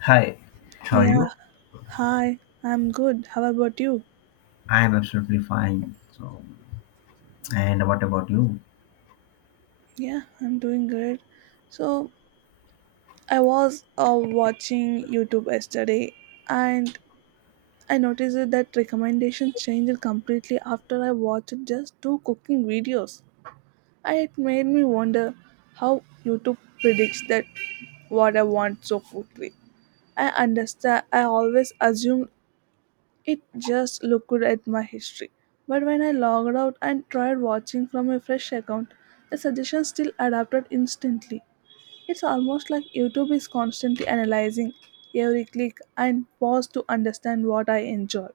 Hi, how are Yeah, you? hi, I'm good. How about you? I am absolutely fine. And what about you? Yeah, I'm doing great. So, I was watching YouTube yesterday and I noticed that recommendations changed completely after I watched just two cooking videos. And it made me wonder how YouTube predicts that what I want so quickly. I understand, I always assumed it just looked at my history. But when I logged out and tried watching from a fresh account, the suggestion still adapted instantly. It's almost like YouTube is constantly analyzing every click and pause to understand what I enjoy.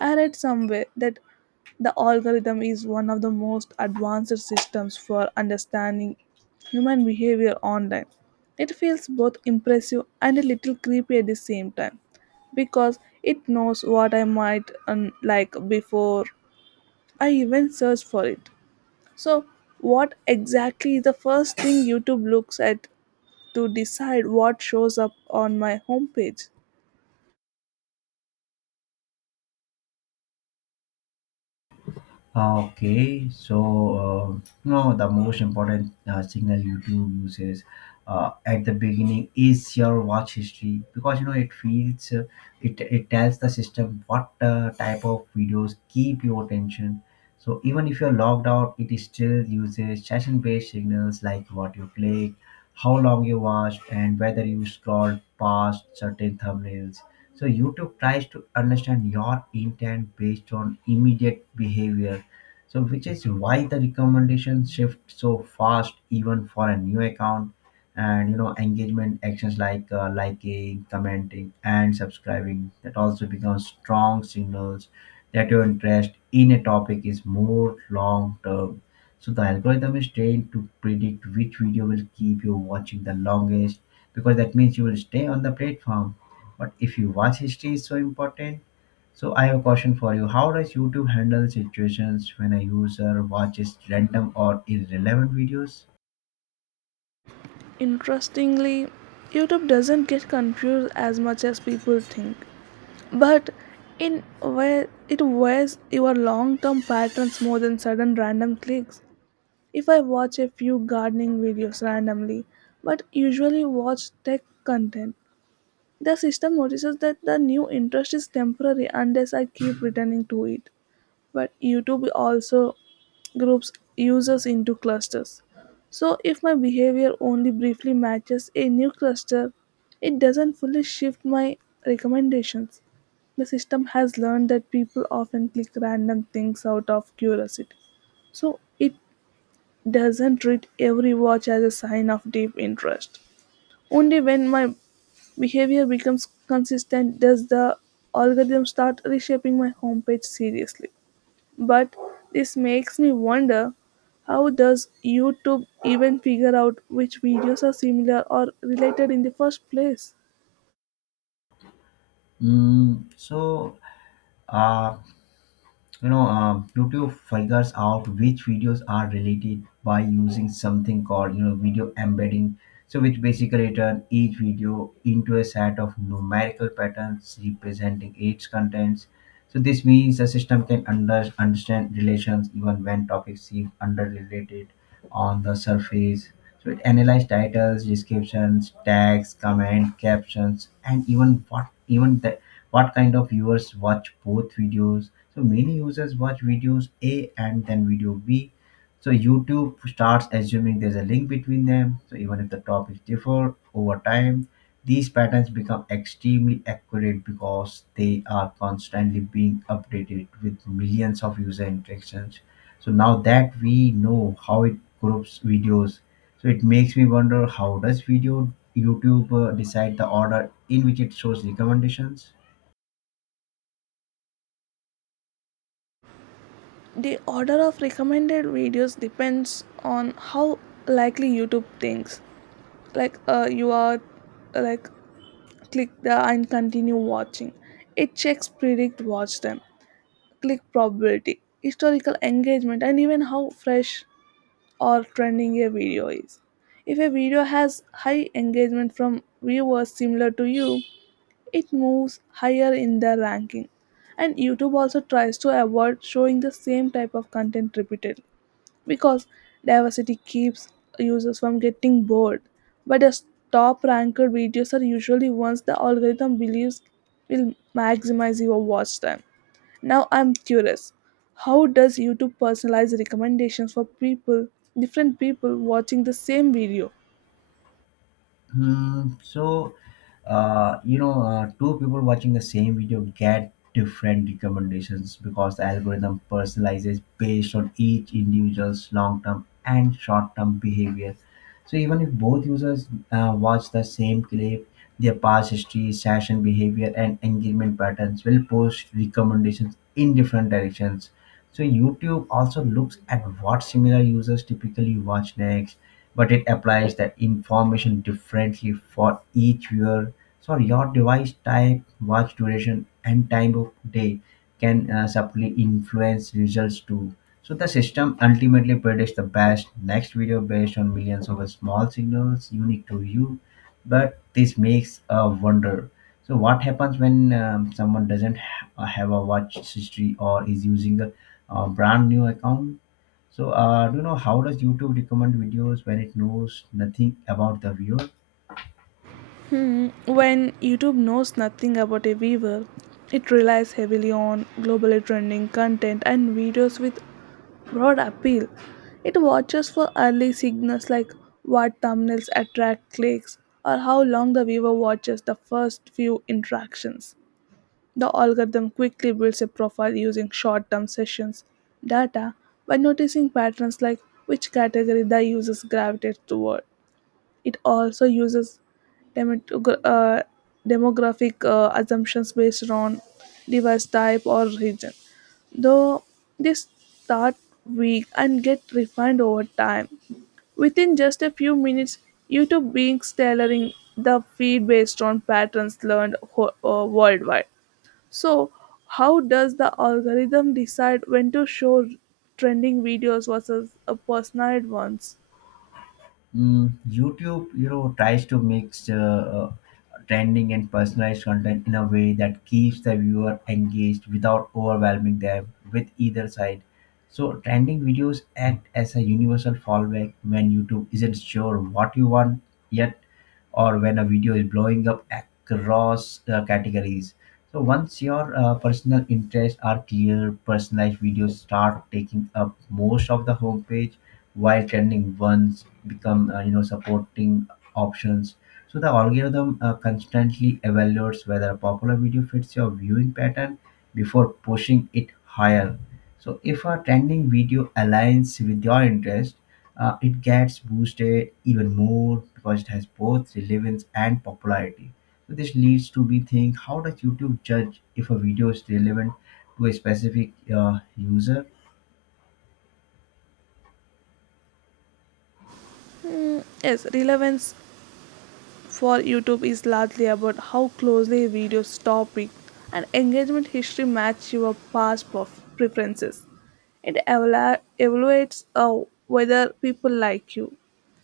I read somewhere that the algorithm is one of the most advanced systems for understanding human behavior online. It feels both impressive and a little creepy at the same time because it knows what I might like before I even search for it. So, what exactly is the first thing YouTube looks at to decide what shows up on my homepage? Ah, Okay, so no, the most important signal YouTube uses at the beginning is your watch history because you know it feels it it tells the system what type of videos keep your attention. So even if you're logged out, it is still uses session-based signals like what you click, how long you watched, and whether you scrolled past certain thumbnails. So YouTube tries to understand your intent based on immediate behavior, so which is why the recommendations shift so fast even for a new account. And you know engagement actions like liking, commenting and subscribing, that also become strong signals that your interest in a topic is more long term. So the algorithm is trained to predict which video will keep you watching the longest, because that means you will stay on the platform. But if you watch history is so important, so I have a question for you. How does YouTube handle situations when a user watches random or irrelevant videos? Interestingly, YouTube doesn't get confused as much as people think, but in where it wears your long-term patterns more than sudden random clicks. If I watch a few gardening videos randomly, but usually watch tech content, the system notices that the new interest is temporary unless I keep returning to it, but YouTube also groups users into clusters. So if my behavior only briefly matches a new cluster, it doesn't fully shift my recommendations. The system has learned that people often click random things out of curiosity. So it doesn't treat every watch as a sign of deep interest. Only when my behavior becomes consistent does the algorithm start reshaping my homepage seriously. But this makes me wonder, how does YouTube even figure out which videos are similar or related in the first place? Mm, so uh, YouTube figures out which videos are related by using something called video embedding, so which basically turn each video into a set of numerical patterns representing its contents. So this means the system can understand relations even when topics seem underrelated on the surface. So it analyzes titles, descriptions, tags, comments, captions, and even what even the what kind of viewers watch both videos. So many users watch videos A and then video B, so YouTube starts assuming there's a link between them. So even if the topics differ over time, these patterns become extremely accurate because they are constantly being updated with millions of user interactions. So now that we know how it groups videos, so it makes me wonder, how does video YouTube decide the order in which it shows recommendations? The order of recommended videos depends on how likely YouTube thinks. Like you are like click the and continue watching. It checks predict watch time, click probability, historical engagement, and even how fresh or trending a video is. If a video has high engagement from viewers similar to you, it moves higher in the ranking. And YouTube also tries to avoid showing the same type of content repeatedly because diversity keeps users from getting bored. But the top ranked videos are usually ones the algorithm believes will maximize your watch time. Now I'm curious, how does YouTube personalize recommendations for people, different people watching the same video? Hmm, so, Two people watching the same video get different recommendations because the algorithm personalizes based on each individual's long term and short term behavior. So, even if both users watch the same clip, their past history, session behavior, and engagement patterns will post recommendations in different directions. So YouTube also looks at what similar users typically watch next, but it applies that information differently for each viewer. So your device type, watch duration, and time of day can subtly influence results too. So the system ultimately predicts the best next video based on millions of small signals unique to you. But this makes a wonder, so what happens when someone doesn't ha- have a watch history or is using a brand new account? So do you know how does YouTube recommend videos when it knows nothing about the viewer? When YouTube knows nothing about a viewer, it relies heavily on globally trending content and videos with broad appeal. It watches for early signals like what thumbnails attract clicks or how long the viewer watches the first few interactions. The algorithm quickly builds a profile using short term sessions data by noticing patterns like which category the users gravitate toward. It also uses demogra- uh, demographic assumptions based on device type or region, though they start weak and get refined over time. Within just a few minutes, YouTube begins tailoring the feed based on patterns learned worldwide. So, how does the algorithm decide when to show trending videos versus a personalized ones? YouTube, you know, tries to mix trending and personalized content in a way that keeps the viewer engaged without overwhelming them with either side. So, trending videos act as a universal fallback when YouTube isn't sure what you want yet, or when a video is blowing up across categories. So, once your personal interests are clear, personalized videos start taking up most of the homepage while trending ones become, you know, supporting options. So the algorithm constantly evaluates whether a popular video fits your viewing pattern before pushing it higher. So if a trending video aligns with your interest, it gets boosted even more because it has both relevance and popularity. So this leads to me think, how does YouTube judge if a video is relevant to a specific user? Yes, relevance for YouTube is largely about how closely videos topic and engagement history match your past preferences. It evaluates whether people like you,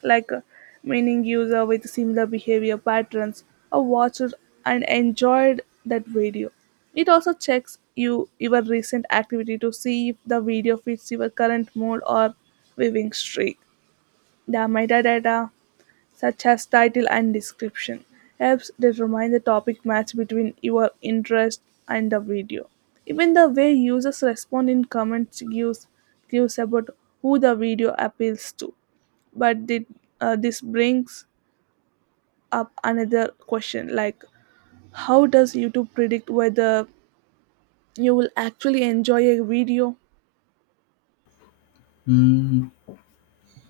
like a meaning user with similar behavior patterns, or watched and enjoyed that video. It also checks you your recent activity to see if the video fits your current mood or viewing streak. The metadata, such as title and description, helps determine the topic match between your interest and the video. Even the way users respond in comments gives clues about who the video appeals to. But did, this brings up another question like, how does YouTube predict whether you will actually enjoy a video? Hmm,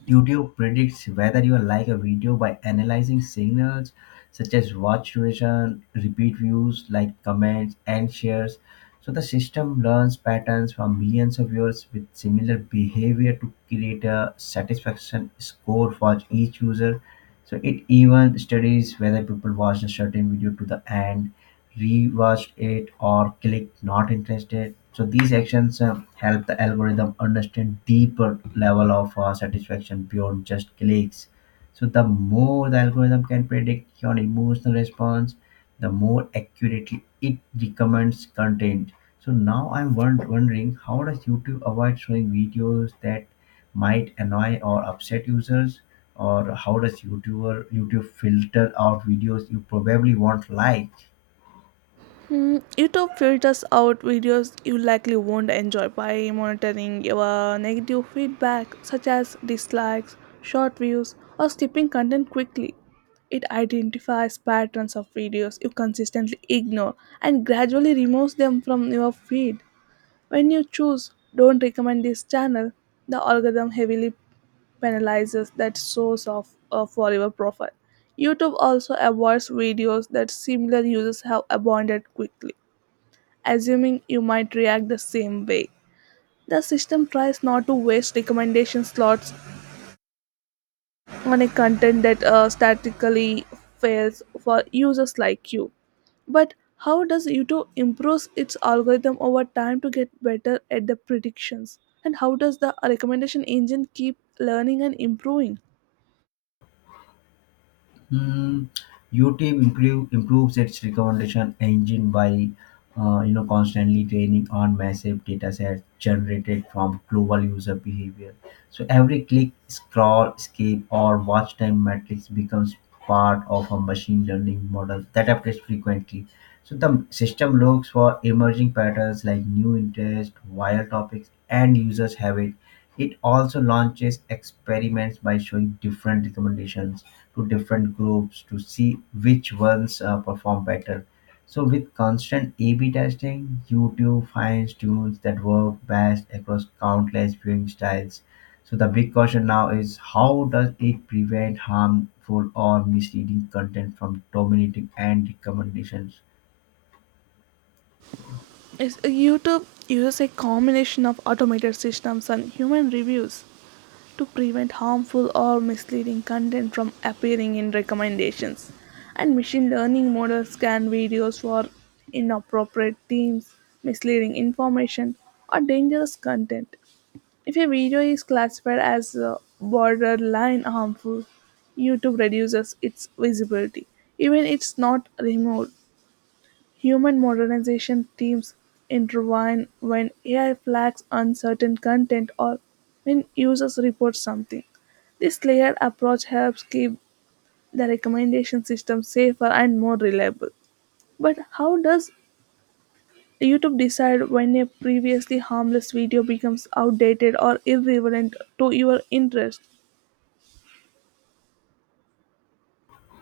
YouTube predicts whether you like a video by analyzing signals such as watch duration, repeat views, like comments, and shares. So the system learns patterns from millions of viewers with similar behavior to create a satisfaction score for each user. So it even studies whether people watch a certain video to the end, rewatched it, or click not interested. So these actions help the algorithm understand deeper level of satisfaction beyond just clicks. So the more the algorithm can predict your emotional response, the more accurately it recommends content. So now I'm wondering, how does YouTube avoid showing videos that might annoy or upset users, or how does YouTube filter out videos you probably won't like? Mm, YouTube filters out videos you likely won't enjoy by monitoring your negative feedback, such as dislikes, short views, or skipping content quickly. It identifies patterns of videos you consistently ignore and gradually removes them from your feed. When you choose Don't Recommend This Channel, the algorithm heavily penalizes that source of a forever profile. YouTube also avoids videos that similar users have abandoned quickly, assuming you might react the same way. The system tries not to waste recommendation slots on a content that statically fails for users like you. But how does YouTube improve its algorithm over time to get better at the predictions? And how does the recommendation engine keep learning and improving? Mm, YouTube improves its recommendation engine by you know constantly training on massive data sets generated from global user behavior. So every click, scroll, skip, or watch time matrix becomes part of a machine learning model that updates frequently. So the system looks for emerging patterns like new interest, viral topics, and users habit. It also launches experiments by showing different recommendations to different groups to see which ones perform better. So with constant A/B testing, YouTube finds tunes that work best across countless viewing styles. So the big question now is, how does it prevent harmful or misleading content from dominating and recommendations? YouTube uses a combination of automated systems and human reviews to prevent harmful or misleading content from appearing in recommendations. And machine learning models scan videos for inappropriate themes, misleading information, or dangerous content. If a video is classified as borderline harmful, YouTube reduces its visibility, even it's not removed. Human modernization themes intervene when AI flags uncertain content or when users report something. This layered approach helps keep the recommendation system safer and more reliable. But how does YouTube decide when a previously harmless video becomes outdated or irrelevant to your interest?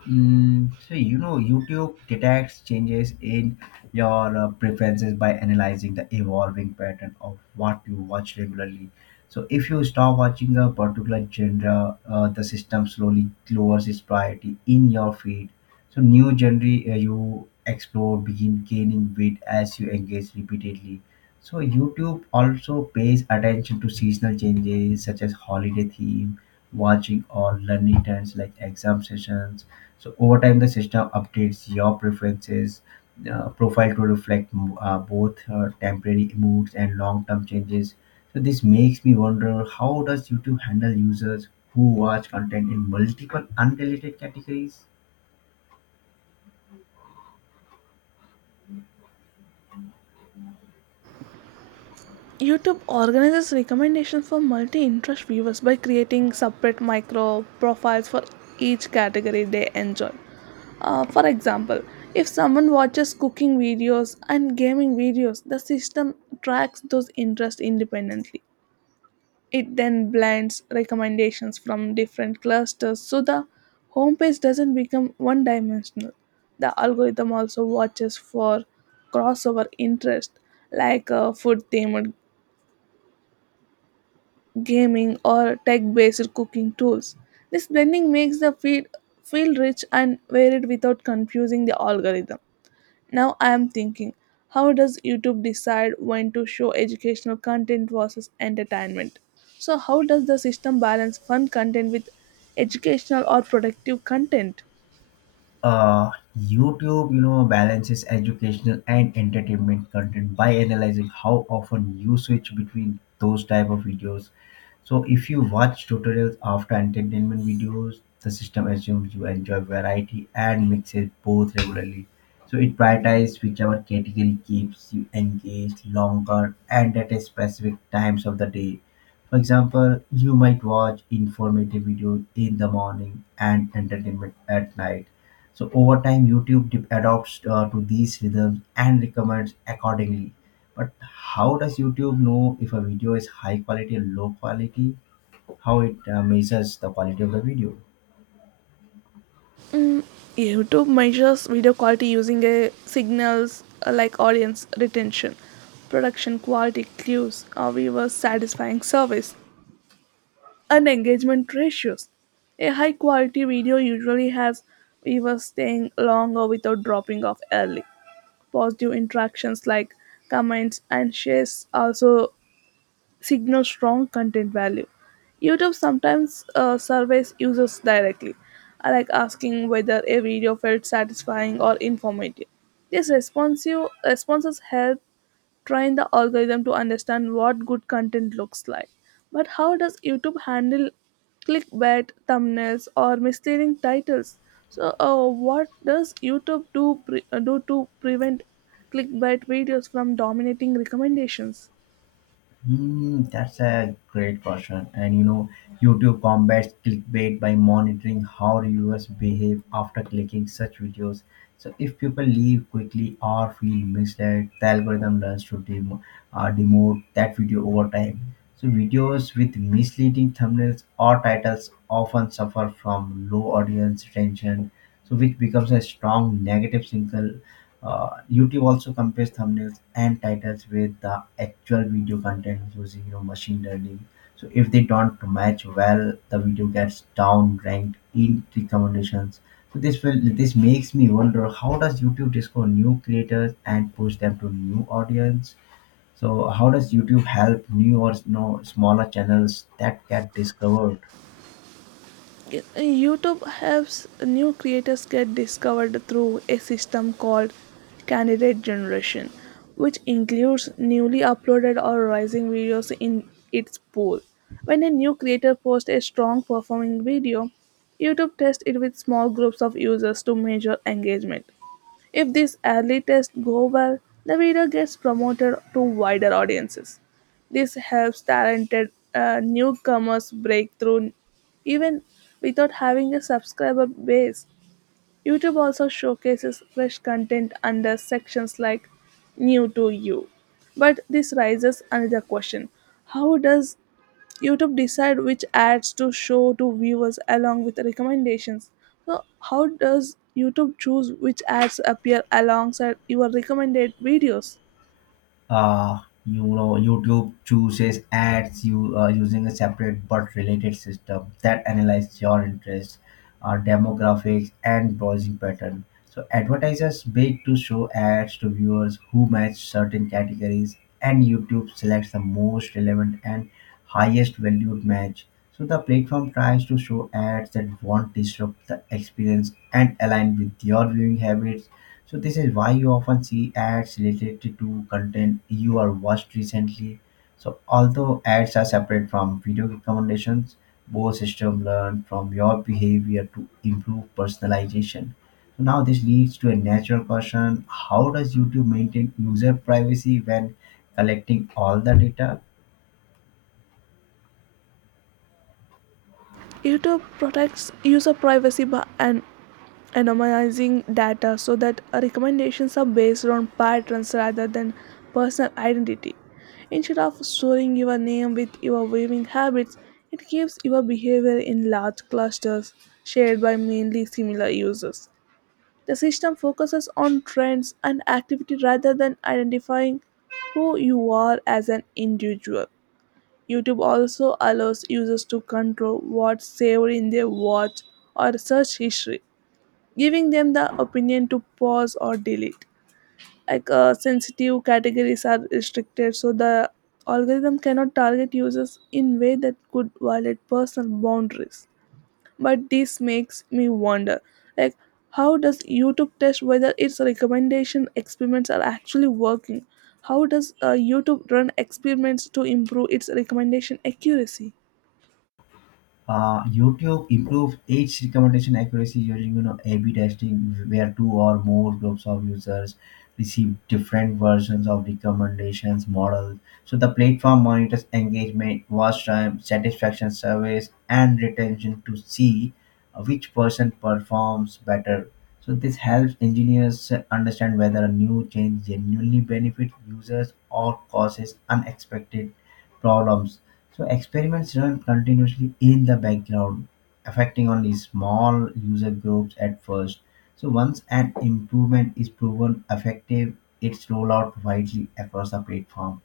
So you know, YouTube detects changes in your preferences by analyzing the evolving pattern of what you watch regularly. So if you stop watching a particular genre, the system slowly lowers its priority in your feed. So new genre you explore begin gaining weight as you engage repeatedly. So YouTube also pays attention to seasonal changes such as holiday theme, watching or learning trends like exam sessions. So over time, the system updates your preferences profile to reflect both temporary moods and long-term changes. So this makes me wonder, how does YouTube handle users who watch content in multiple unrelated categories? YouTube organizes recommendations for multi interest viewers by creating separate micro profiles for each category they enjoy. For example, if someone watches cooking videos and gaming videos, the system tracks those interests independently. It then blends recommendations from different clusters so the homepage doesn't become one dimensional. The algorithm also watches for crossover interest like food themed gaming, or tech based cooking tools. This blending makes the feed feel rich and varied without confusing the algorithm. Now I am thinking, how does YouTube decide when to show educational content versus entertainment? So, how does the system balance fun content with educational or productive content? uh, YouTube, you know, balances educational and entertainment content by analyzing how often you switch between those type of videos. So if you watch tutorials after entertainment videos, the system assumes you enjoy variety and mixes both regularly. So it prioritizes whichever category keeps you engaged longer and at a specific times of the day. For example, you might watch informative videos in the morning and entertainment at night. So over time, YouTube adopts to these rhythms and recommends accordingly. But how does YouTube know if a video is high quality or low quality? How it measures the quality of the video? YouTube measures video quality using a signals like audience retention, production quality cues, or viewers satisfying service and engagement ratios. A high quality video usually has viewers staying longer without dropping off early. Positive interactions like comments and shares also signal strong content value. YouTube sometimes surveys users directly, like asking whether a video felt satisfying or informative. These responsive responses help train the algorithm to understand what good content looks like. But how does YouTube handle clickbait, thumbnails, or misleading titles? So, what does YouTube do to prevent clickbait videos from dominating recommendations? That's a great question. And you know, YouTube combats clickbait by monitoring how viewers behave after clicking such videos. So if people leave quickly or feel misled, the algorithm learns to demote that video over time. So videos with misleading thumbnails or titles often suffer from low audience retention, so which becomes a strong negative signal. YouTube also compares thumbnails and titles with the actual video content using you know machine learning. So if they don't match well, the video gets downranked in recommendations. So this makes me wonder, how does YouTube discover new creators and push them to new audience? So how does YouTube help new or no smaller channels that get discovered? YouTube helps new creators get discovered through a system called candidate generation, which includes newly uploaded or rising videos in its pool. When a new creator posts a strong performing video, YouTube tests it with small groups of users to measure engagement. If these early tests go well, the video gets promoted to wider audiences. This helps talented newcomers break through even without having a subscriber base. YouTube also showcases fresh content under sections like New to You. But this raises another question: how does YouTube decide which ads to show to viewers along with recommendations? So how does YouTube choose which ads appear alongside your recommended videos? You know YouTube chooses ads you using a separate but related system that analyzes your interests, demographics and browsing pattern. So advertisers bid to show ads to viewers who match certain categories, and YouTube selects the most relevant and highest valued match. So the platform tries to show ads that won't disrupt the experience and align with your viewing habits. So this is why you often see ads related to content you are watched recently. So although ads are separate from video recommendations, both system learn from your behavior to improve personalization. So now this leads to a natural question: how does YouTube maintain user privacy when collecting all the data? YouTube protects user privacy by anonymizing data so that recommendations are based on patterns rather than personal identity. Instead of storing your name with your viewing habits, it keeps your behavior in large clusters shared by mainly similar users. The system focuses on trends and activity rather than identifying who you are as an individual. YouTube also allows users to control what's saved in their watch or search history, giving them the opinion to pause or delete. Like sensitive categories are restricted, so the algorithm cannot target users in way that could violate personal boundaries. But this makes me wonder like, how does YouTube test whether its recommendation experiments are actually working? How does YouTube run experiments to improve its recommendation accuracy? YouTube improves each recommendation accuracy using you know A/B testing, where two or more groups of users receive different versions of recommendations models. So the platform monitors engagement, watch time, satisfaction surveys, and retention to see which person performs better. So this helps engineers understand whether a new change genuinely benefits users or causes unexpected problems. So experiments run continuously in the background, affecting only small user groups at first. So once an improvement is proven effective, it's rolled out widely across the platform.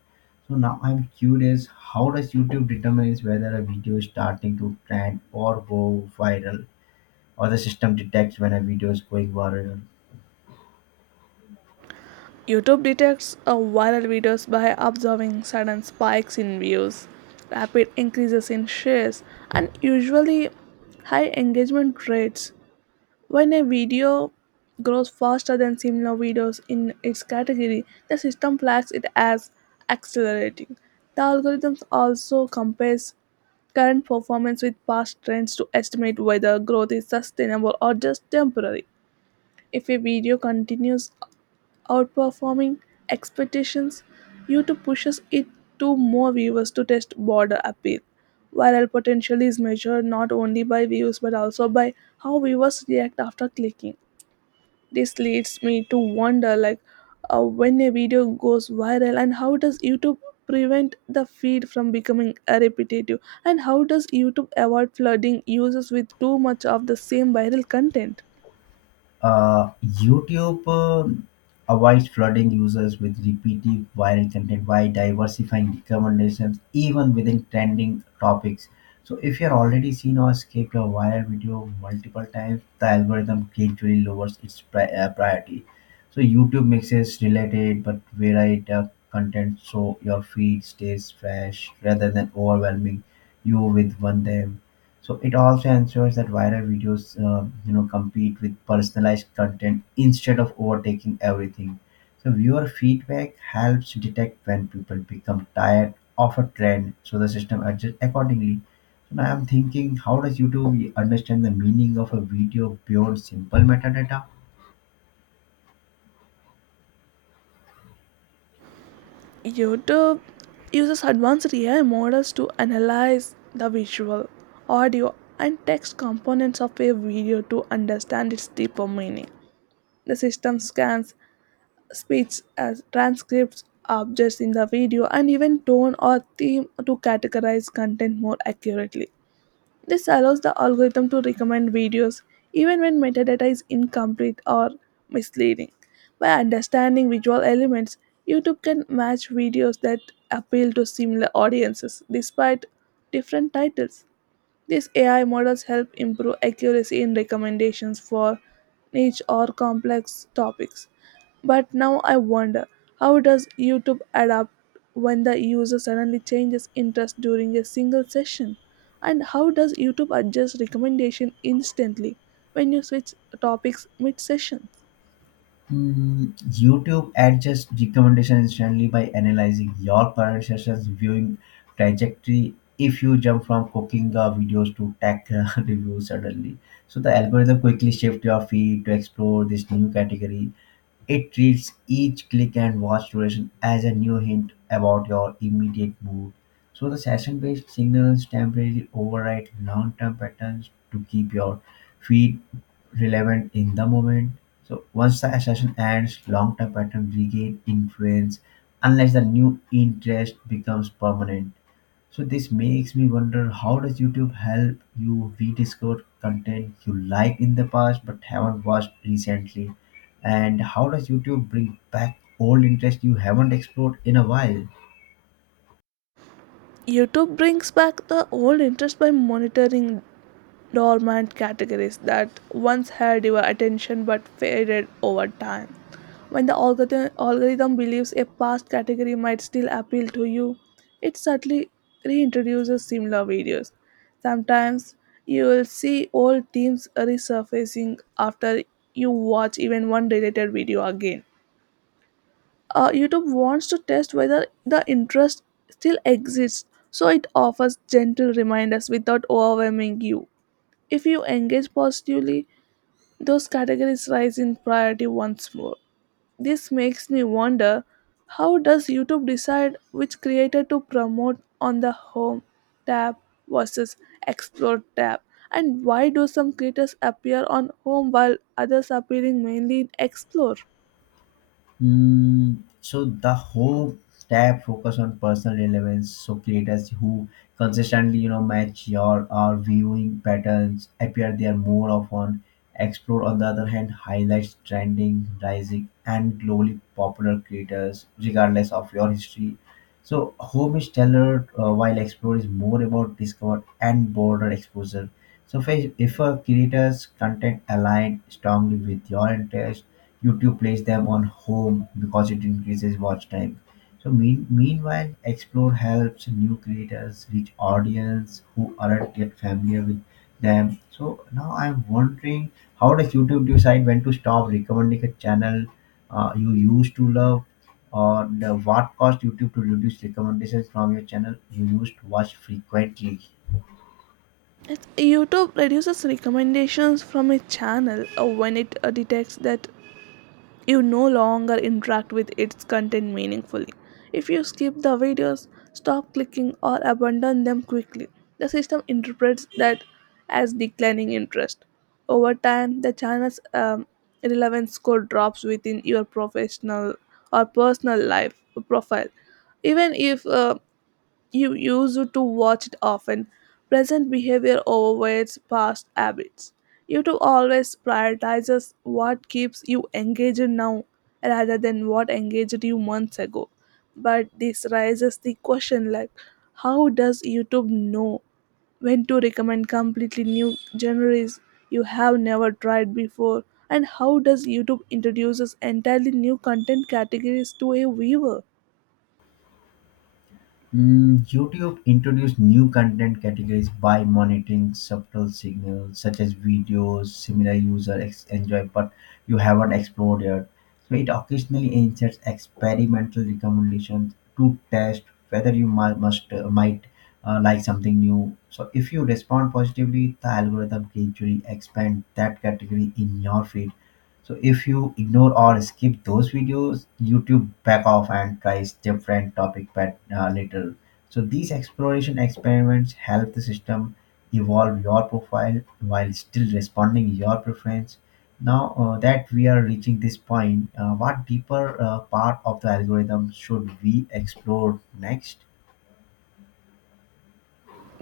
So now I'm curious, how does YouTube determines whether a video is starting to trend or go viral, or the system detects when a video is going viral? YouTube detects viral videos by observing sudden spikes in views, rapid increases in shares, and usually high engagement rates. When a video grows faster than similar videos in its category, the system flags it as accelerating. The algorithm also compares current performance with past trends to estimate whether growth is sustainable or just temporary. If a video continues outperforming expectations, YouTube pushes it to more viewers to test broader appeal. Viral potential is measured not only by views but also by how viewers react after clicking. This leads me to wonder like, when a video goes viral, and how does YouTube prevent the feed from becoming repetitive, and how does YouTube avoid flooding users with too much of the same viral content? YouTube avoids flooding users with repetitive viral content by diversifying recommendations even within trending topics. So, if you're already seen or skipped a viral video multiple times, the algorithm gradually lowers its priority. So, YouTube mixes related but varied content so your feed stays fresh rather than overwhelming you with one day. So it also ensures that viral videos compete with personalized content instead of overtaking everything. So viewer feedback helps detect when people become tired of a trend, so the system adjusts accordingly. So now I'm thinking, how does YouTube understand the meaning of a video beyond simple metadata? YouTube uses advanced AI models to analyze the visual, audio, and text components of a video to understand its deeper meaning. The system scans speech as transcripts, objects in the video, and even tone or theme to categorize content more accurately. This allows the algorithm to recommend videos even when metadata is incomplete or misleading. By understanding visual elements, YouTube can match videos that appeal to similar audiences despite different titles. These AI models help improve accuracy in recommendations for niche or complex topics. But now I wonder, how does YouTube adapt when the user suddenly changes interest during a single session? And how does YouTube adjust recommendation instantly when you switch topics mid session? YouTube adjusts recommendation instantly by analyzing your current session's viewing trajectory. If you jump from cooking videos to tech reviews suddenly, so the algorithm quickly shifts your feed to explore this new category. It treats each click and watch duration as a new hint about your immediate mood. So the session based signals temporarily override long term patterns to keep your feed relevant in the moment. So once the session ends, long term patterns regain influence unless the new interest becomes permanent. So this makes me wonder, how does YouTube help you rediscover content you liked in the past but haven't watched recently? And how does YouTube bring back old interest you haven't explored in a while? YouTube brings back the old interest by monitoring dormant categories that once had your attention but faded over time. When the algorithm believes a past category might still appeal to you, it subtly reintroduces similar videos. Sometimes you will see old themes resurfacing after you watch even one related video again. YouTube wants to test whether the interest still exists, so it offers gentle reminders without overwhelming you. If you engage positively, those categories rise in priority once more. This makes me wonder, how does YouTube decide which creator to promote on the home tab versus explore tab? And why do some creators appear on home while others appearing mainly in explore? So the whole tab focus on personal relevance. So creators who consistently, you know, match your or viewing patterns appear there more often. Explore, on the other hand, highlights trending, rising, and globally popular creators, regardless of your history. So home is tailored, while explore is more about discover and broader exposure. So if a creator's content align strongly with your interest, YouTube plays them on home because it increases watch time. So meanwhile, Explore helps new creators reach audience who aren't yet familiar with them. So now I'm wondering, how does YouTube decide when to stop recommending a channel you used to love, or the what caused YouTube to reduce recommendations from your channel you used to watch frequently? YouTube reduces recommendations from a channel when it detects that you no longer interact with its content meaningfully. If you skip the videos, stop clicking, or abandon them quickly, the system interprets that as declining interest. Over time, the channel's relevance score drops within your professional or personal life profile. Even if you used to watch it often. Present behavior overweights past habits. YouTube always prioritizes what keeps you engaged now rather than what engaged you months ago. But this raises the question like, how does YouTube know when to recommend completely new genres you have never tried before? And how does YouTube introduces entirely new content categories to a viewer? YouTube introduced new content categories by monitoring subtle signals such as videos similar enjoy but you haven't explored yet. So it occasionally inserts experimental recommendations to test whether you might must might like something new. So if you respond positively, the algorithm gradually expand that category in your feed. So if you ignore or skip those videos, YouTube back off and tries different topic but later. So these exploration experiments help the system evolve your profile while still responding your preference. Now that we are reaching this point, what deeper part of the algorithm should we explore next?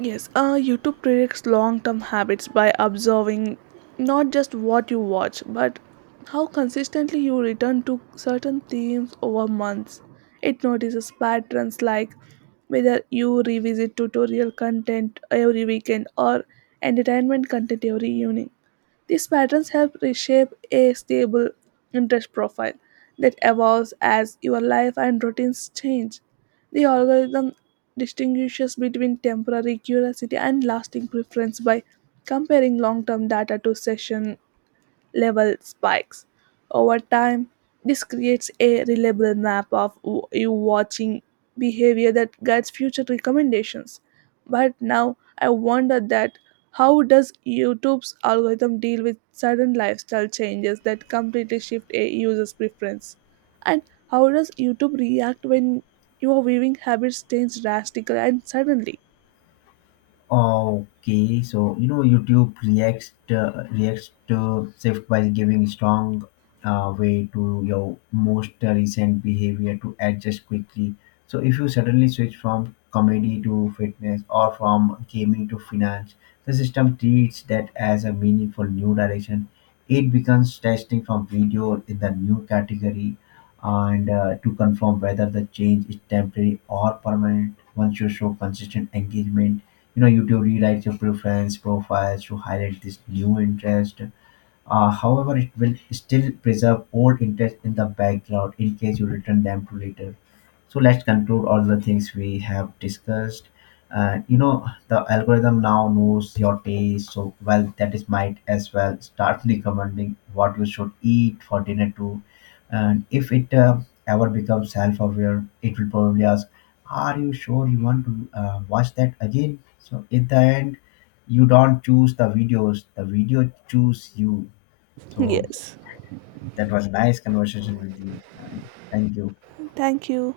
Yes, YouTube predicts long term habits by observing not just what you watch, but how consistently you return to certain themes over months. It notices patterns like whether you revisit tutorial content every weekend or entertainment content every evening. These patterns help reshape a stable interest profile that evolves as your life and routines change. The algorithm distinguishes between temporary curiosity and lasting preference by comparing long term data to session level spikes. Over time, this creates a reliable map of you watching behavior that guides future recommendations. But now I wonder that how does YouTube's algorithm deal with sudden lifestyle changes that completely shift a user's preference? And how does YouTube react when your viewing habits change drastically and suddenly? Okay, so you know YouTube reacts to shift by giving strong way to your most recent behavior to adjust quickly. So if you suddenly switch from comedy to fitness or from gaming to finance, the system treats that as a meaningful new direction. It becomes testing from video in the new category and to confirm whether the change is temporary or permanent. Once you show consistent engagement, you know, YouTube rewrites your preference profiles to highlight this new interest. However, it will still preserve old interest in the background in case you return them to later. So let's conclude all the things we have discussed. The algorithm now knows your taste so well that is might as well start recommending what you should eat for dinner too. And if it ever becomes self-aware, it will probably ask, are you sure you want to watch that again? So in the end, you don't choose the videos, the video choose you. So Yes. that was a nice conversation with you, and thank you. Thank you.